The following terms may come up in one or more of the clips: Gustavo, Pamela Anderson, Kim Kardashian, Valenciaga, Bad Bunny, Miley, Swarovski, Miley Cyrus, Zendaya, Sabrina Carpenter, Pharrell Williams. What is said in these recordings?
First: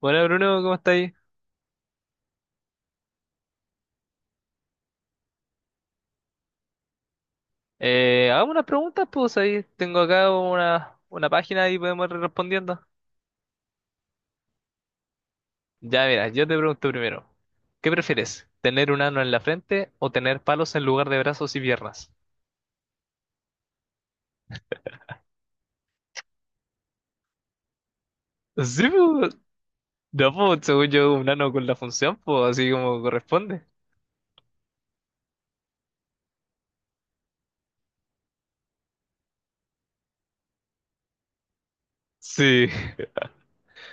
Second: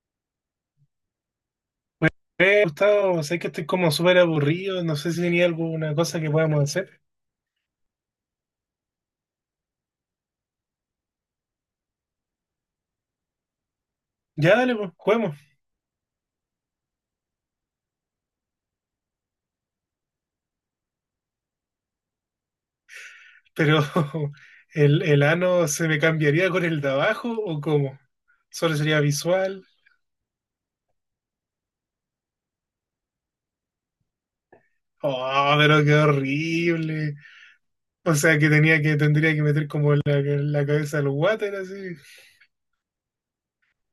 Hola Bruno, ¿cómo estáis? Gustavo, sé que estoy como súper aburrido, no sé si tenía alguna cosa que podamos hacer. Hagamos unas preguntas, pues ahí tengo acá una página y podemos ir respondiendo. Ya, dale, pues, juguemos. Ya, mira, yo te pregunto primero, ¿qué prefieres? ¿Tener un ano en la frente o tener palos en lugar de brazos y piernas? Pero, ¿el ano se me cambiaría con el de abajo o cómo? ¿Solo Sí, sería pues, visual? no, pues, según yo, un ano con la función, pues así como corresponde. Oh, pero qué horrible. O sea, tendría que meter como la cabeza al water así. Sí,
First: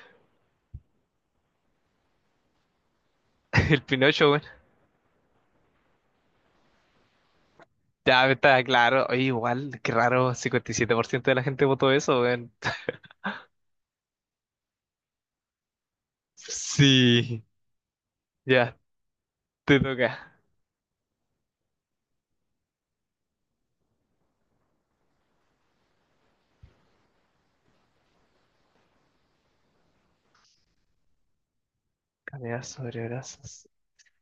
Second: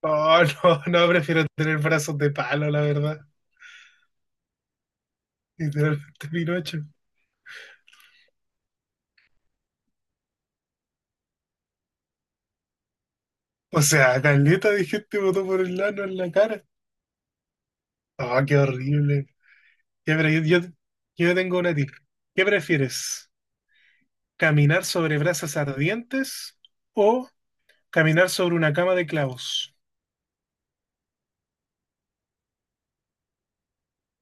Oh, no, no, prefiero tener brazos de palo, la verdad. el Pinocho, bueno. Literalmente Pinocho. Ya, está claro. Oye, igual, qué raro, 57% de la gente votó eso, weón. O sea, Caleta de gente votó por el ano en la cara. Sí, Oh, qué ya, horrible. te Ya, pero toca. yo tengo una tip. ¿Qué prefieres? ¿Caminar sobre brasas ardientes o caminar sobre una cama de clavos? Caminar sobre brazos.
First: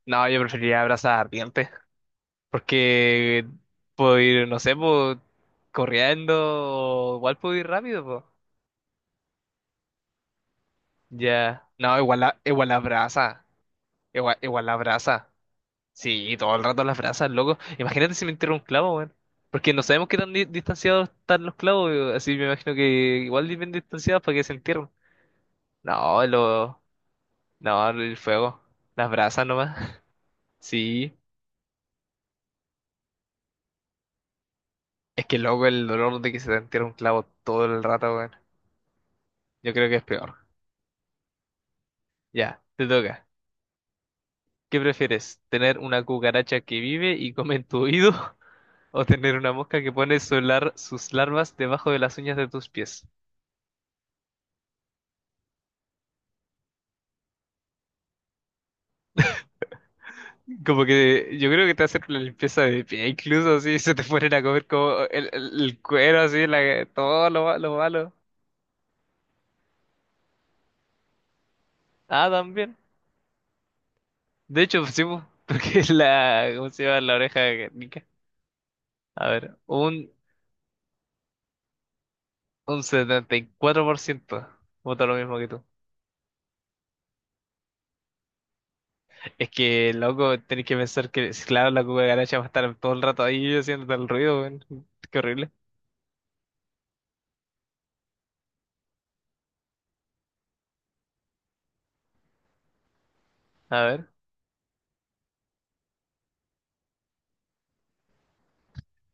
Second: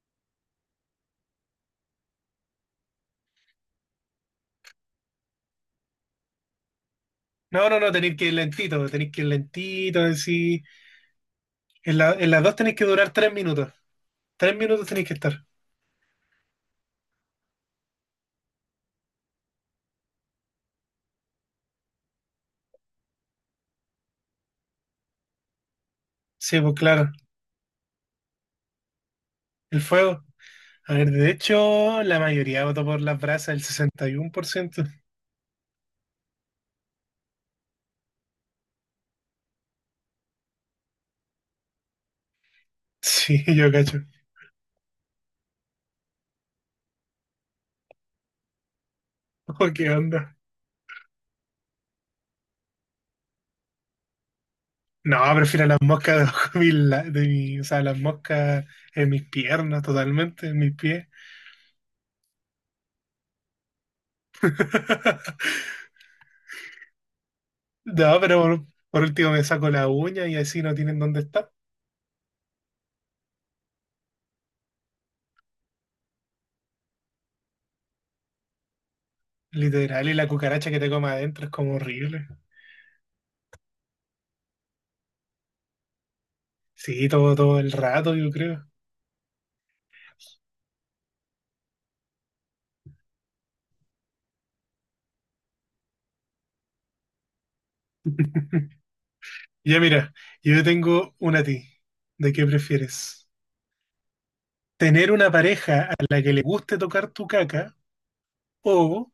No, yo preferiría abrazar ardiente, porque puedo ir, no sé, pues, corriendo, o igual puedo ir No, no, no, rápido, tenéis pues. que ir lentito, tenéis que ir lentito, así. Ya. No, igual En la, las dos igual tenéis la que durar tres brasa, minutos. igual, Tres igual la minutos tenéis que brasa. estar. Sí, todo el rato las brasas, loco. Imagínate si me entierra un clavo, weón. Porque no sabemos qué tan distanciados están los clavos, así me imagino que igual bien distanciados para que se entierren. No, Sí, pues claro, no, el fuego, las brasas nomás. el fuego. A ver, Sí, de hecho, la mayoría votó por las brasas, el 61%. es que loco el dolor de que se te entierre un clavo todo el rato, weón. Yo creo que es peor. Ya, te toca. Sí, yo cacho. ¿Qué prefieres? ¿Tener una cucaracha que vive y come en tu oído? ¿O tener una Oh, mosca ¿qué que pone onda? Sus larvas debajo de las uñas de tus pies? No, prefiero las moscas debajo de, mi, la- de mi- o sea, las moscas en mis piernas totalmente, en mis Como pies. que yo creo que te hacen una limpieza de pie, incluso si se te ponen a comer como el, el- el cuero, así, la, todo lo malo. No, pero por último me saco la uña y así no tienen dónde estar. Ah, también. De hecho, pues sí, po, porque es ¿cómo se llama? La oreja de Guernica. A ver, Literal, un, y la cucaracha que te come adentro es como horrible. un 74% vota lo mismo que tú. Sí, todo el rato, yo creo. Es que, loco, tenés que pensar que, si, claro, la cucaracha va a estar todo el rato ahí haciendo tal ruido, weón. Qué horrible. Ya mira, yo tengo una a ti. ¿De qué prefieres? A ver. ¿Tener una pareja a la que le guste tocar tu caca o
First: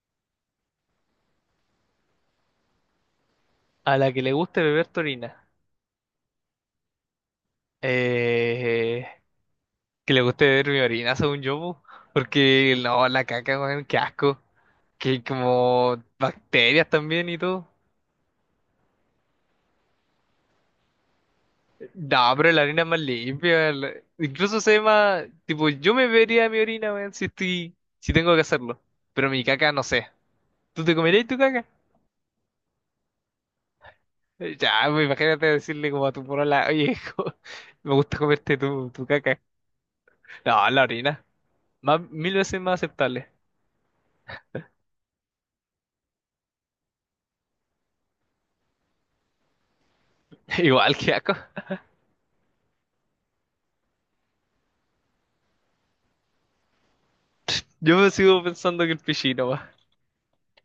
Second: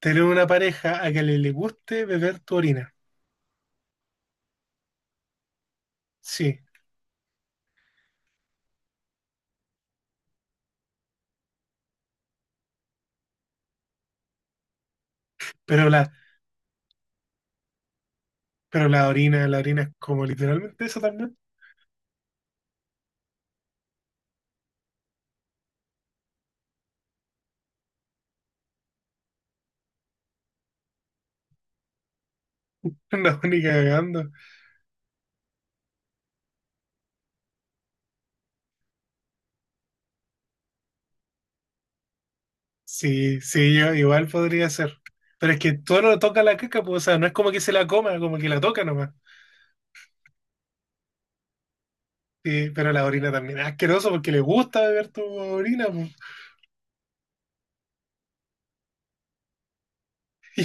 tener una pareja a la que le guste beber tu orina? A la que le guste beber tu orina. Sí, Eh, que le guste beber mi orina, según yo, po. Porque, no, la caca, weón, qué asco. Que hay pero como las. bacterias también y todo. Pero la orina es como literalmente eso también. No, pero la orina es más limpia. Incluso se ve más, tipo, yo me bebería mi orina, weón, si estoy, si tengo que hacerlo. Pero mi caca, no sé. ¿Tú te comerías tu caca? No, ni cagando. Ya, pues, imagínate decirle como a tu porola, oye, como, me gusta comerte tu caca. No, la orina. Más, mil veces más aceptable. Sí, sí, yo igual podría ser. Pero es que todo lo toca la caca, pues, o sea, no es como que se la coma, como que la toca nomás. Igual que asco. Sí, pero la orina también es asqueroso porque le gusta beber tu orina, pues. Yo me sigo pensando que el pichino va.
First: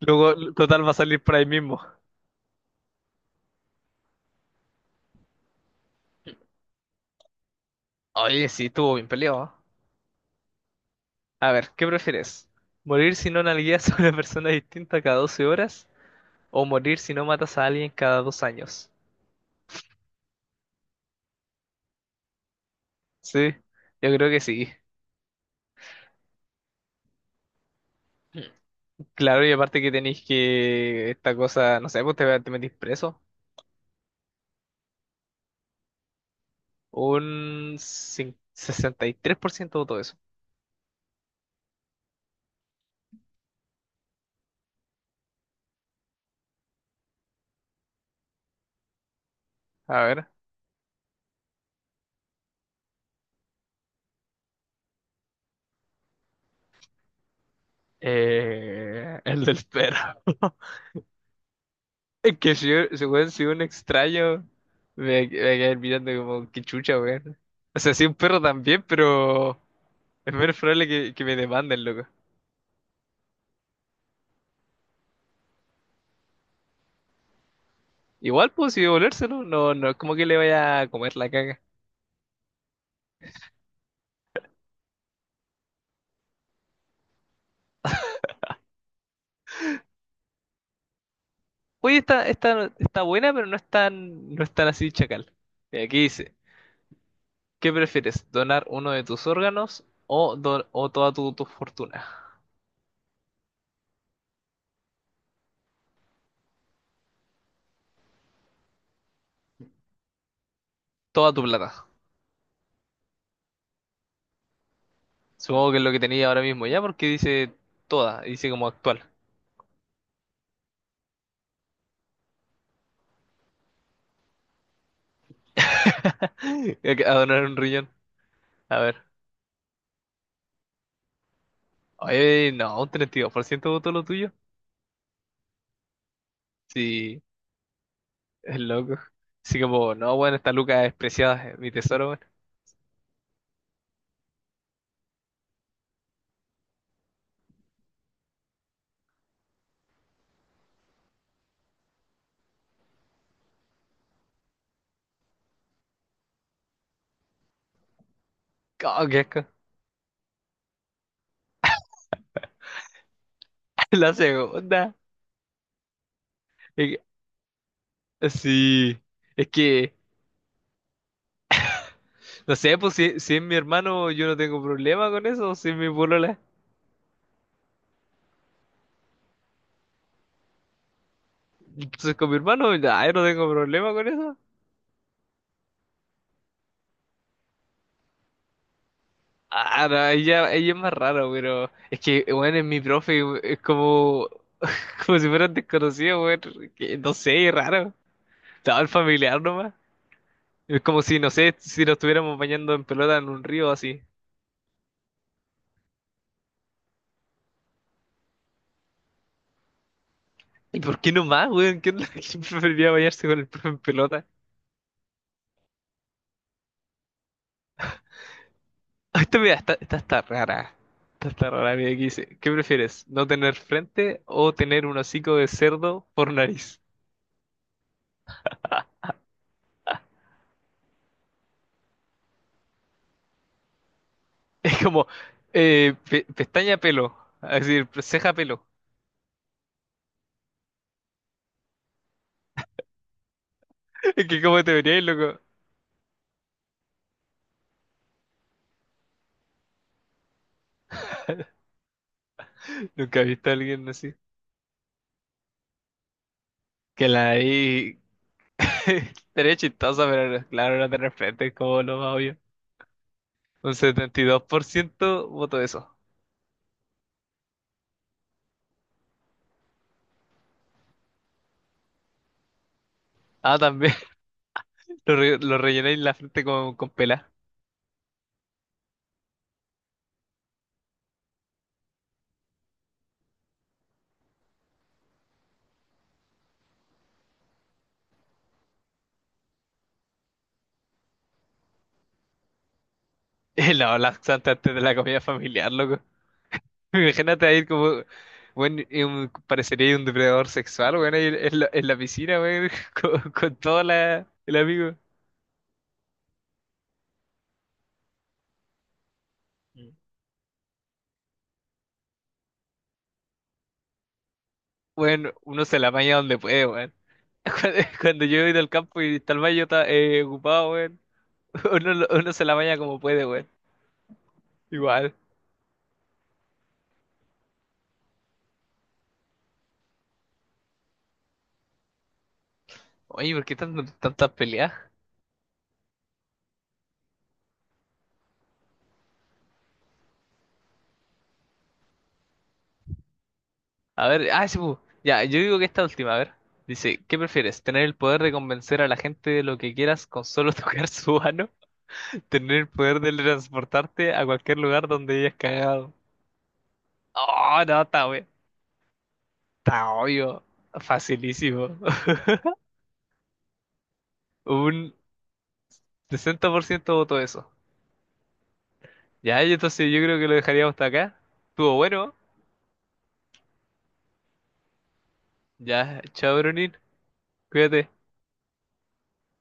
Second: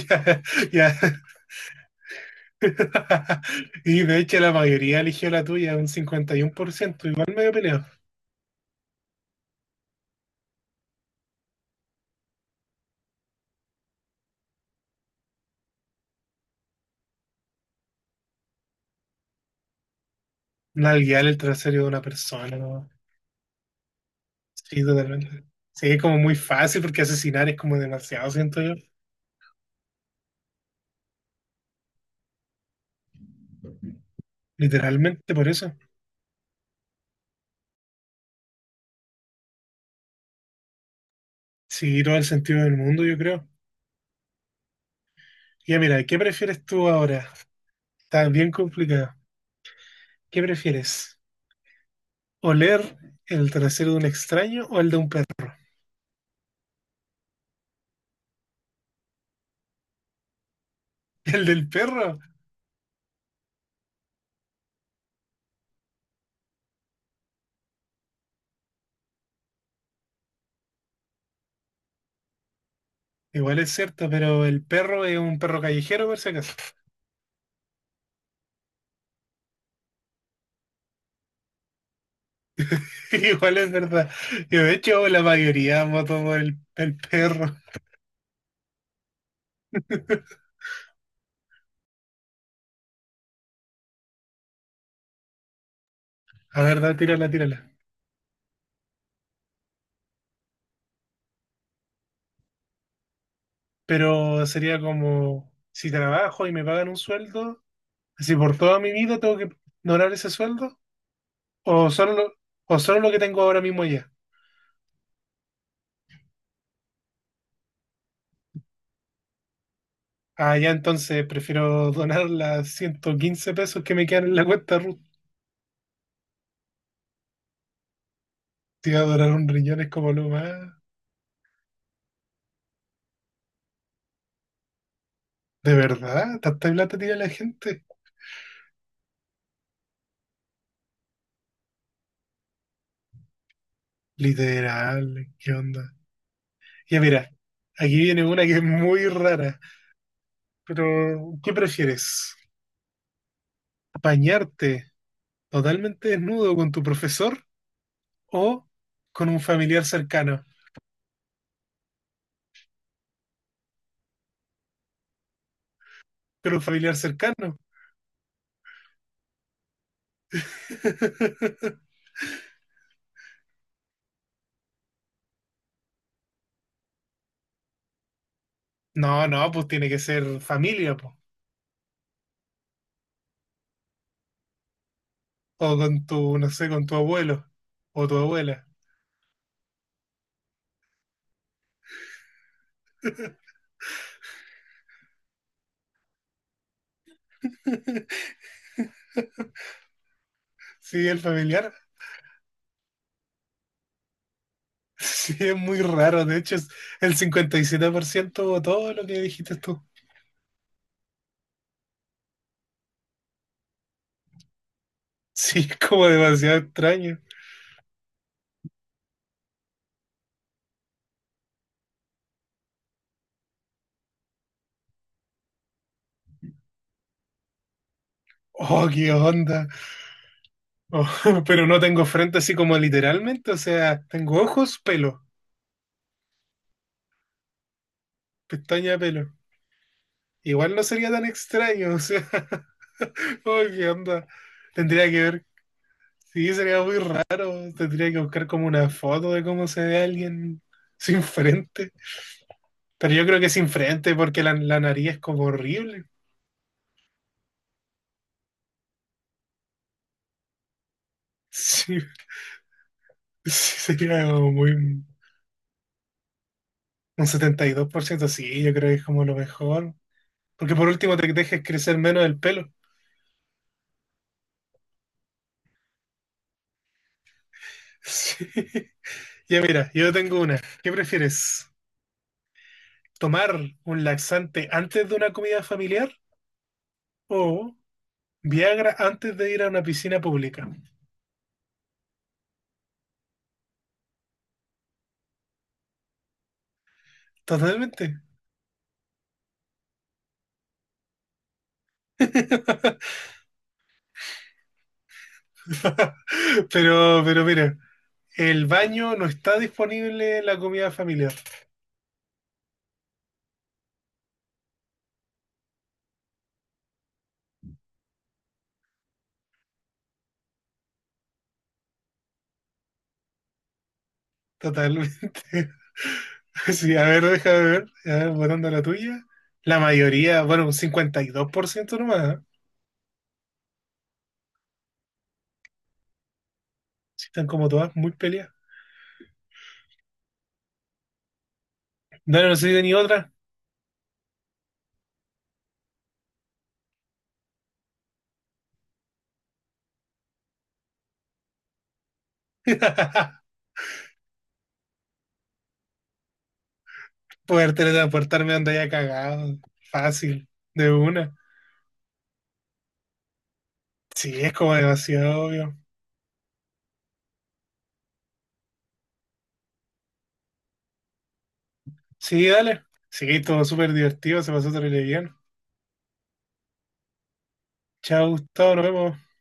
Luego, total, va a Ya, ya. salir por ahí mismo. Y de hecho la mayoría eligió la tuya, un 51%, igual medio peleado. Oye, sí, estuvo bien peleado, ¿ah? A ver, ¿qué prefieres? ¿Morir si no nalgueas a una persona distinta cada 12 horas? ¿O morir si no matas a alguien cada 2 años? Nalguear el trasero de una persona, ¿no? Sí, yo creo que sí. Sí, totalmente. Sí, es como muy fácil porque asesinar es como demasiado, siento yo. Claro, y aparte que tenéis que esta cosa, no sé, pues te metís preso. Literalmente por eso. 63% votó eso. Sí, todo el sentido del mundo, yo creo. Ya mira, ¿qué prefieres tú ahora? Está bien complicado. A ver. ¿Qué prefieres? ¿Oler el trasero de un extraño o el de un perro? El del perro. ¿El del perro? Es que si, weón, si un extraño me quedar mirando como que chucha, weón. O sea, si un perro también, pero es menos probable que, me demanden, loco. Igual es cierto, pero el perro es un perro callejero, por si acaso. Igual, pues, si devolvérselo, no, no es como que le vaya a comer la caga. Igual es verdad. Yo, de hecho, la mayoría voto por el perro. Oye, está buena, pero no es tan así chacal. Y aquí dice, A ver, da, tírala, tírala. ¿qué prefieres? ¿Donar uno de tus órganos, o o toda tu fortuna? Pero sería como, si trabajo y me pagan un sueldo, si por toda mi vida tengo que ignorar ese sueldo, Toda tu plata. o o solo lo que tengo ahora mismo ya. Supongo que es lo que tenía ahora mismo, ya, porque dice toda, dice como actual. Ah, ya, entonces prefiero donar las 115 pesos que me quedan en la cuenta Ruth. A donar un riñón. A Te ver. iba a donar un riñón es como lo más. Oye, no, un 32% votó lo tuyo. ¿De verdad? ¿Tanta plata tira Sí, la gente? es loco. Así como, no, bueno, esta Luca es preciada, es mi tesoro, bueno. Literal, ¿qué onda? Ya mira, aquí viene una que es muy rara. Pero, ¿qué prefieres? ¿Bañarte totalmente desnudo con tu profesor o Oh, qué con un asco. familiar cercano? La segunda. Con un familiar Es que- cercano. Sí. Es que, no sé, pues si es mi hermano, yo no tengo problema con eso. Si es mi polola. No, no, pues tiene que ser familia, pues. Entonces con mi hermano, ya, yo no tengo problema con eso. O con tu, no sé, con tu abuelo o tu abuela. Ah, no, ella es más rara, pero es que, bueno, es mi profe, es como, como si fueran desconocidos, weón, que no sé, es raro. Estaba el familiar nomás. Es como Sí, si, el no sé, familiar. si nos estuviéramos bañando en pelota en un río así. Sí, es muy raro. De hecho, es el 57% o todo lo que dijiste tú. ¿Y por qué nomás, weón? ¿Qué onda? ¿Quién preferiría bañarse con el profe en pelota? Sí, es como demasiado extraño. Ah, esta mira, está, esta está rara. Esta está rara, mira, aquí dice, ¿qué prefieres? ¿No tener frente o tener un hocico de cerdo por nariz? Oh, qué onda. Oh, pero no tengo frente así como literalmente. O sea, tengo Es ojos, como, pelo, pestaña pelo, es decir, ceja pelo. pestaña, pelo. Igual no sería tan extraño. O sea, oh, qué Es onda. que cómo te verías, Tendría que loco. ver. Sí, sería muy raro. Tendría que buscar como una foto de cómo se ve alguien sin frente. Pero Nunca he yo creo que visto a es alguien así. frente porque la nariz es como horrible. Que la ahí estaría chistosa, pero no, claro, era de repente es como lo Sí, más obvio. sí, Un setenta y sería dos como por muy ciento voto eso. un 72%, sí, yo creo que es como lo mejor. Porque por último te dejes crecer menos el pelo. Ah, también lo rellené la frente con pelar. Sí. Ya mira, yo tengo una. ¿Qué prefieres? ¿Tomar un laxante antes de una comida familiar o Viagra antes de ir a una piscina pública? No, laxante antes de la comida familiar, loco. Imagínate ahí como, Totalmente. bueno, parecería un depredador sexual, bueno, ahí en la piscina, weón, con todo el amigo. Pero mira, el baño no está Mm. disponible en la comida familiar. Bueno, uno se la apaña donde puede, weón. Cuando yo he ido al campo y está el baño está, ocupado, weón. Uno se la baña como puede, weón. Igual. Totalmente. Sí, a ver, déjame ver. A ver, votando la tuya. La mayoría, bueno, un 52% nomás, ¿eh? Oye, ¿por qué tantas peleas? Sí, están como todas muy peleadas. No, no soy de ni otra. A ver, ah, sí, pu. Ya, yo digo que esta última, a ver. Dice, ¿qué prefieres? ¿Tener el poder de convencer a la gente de lo que quieras con solo tocar su mano? ¿Tener el poder de transportarte a cualquier lugar donde hayas cagado? Oh, Poder no, está, weón. teletransportarme donde haya cagado. Está obvio. Fácil. De una. Facilísimo. Sí, es como Un demasiado obvio. 60% voto eso. Ya, y entonces yo creo que lo dejaríamos hasta acá. Estuvo bueno. Sí, dale. Sí, todo súper divertido. Se pasó terrible bien. Ya, chao, Brunín. Cuídate. Chao, Gustavo. Nos vemos.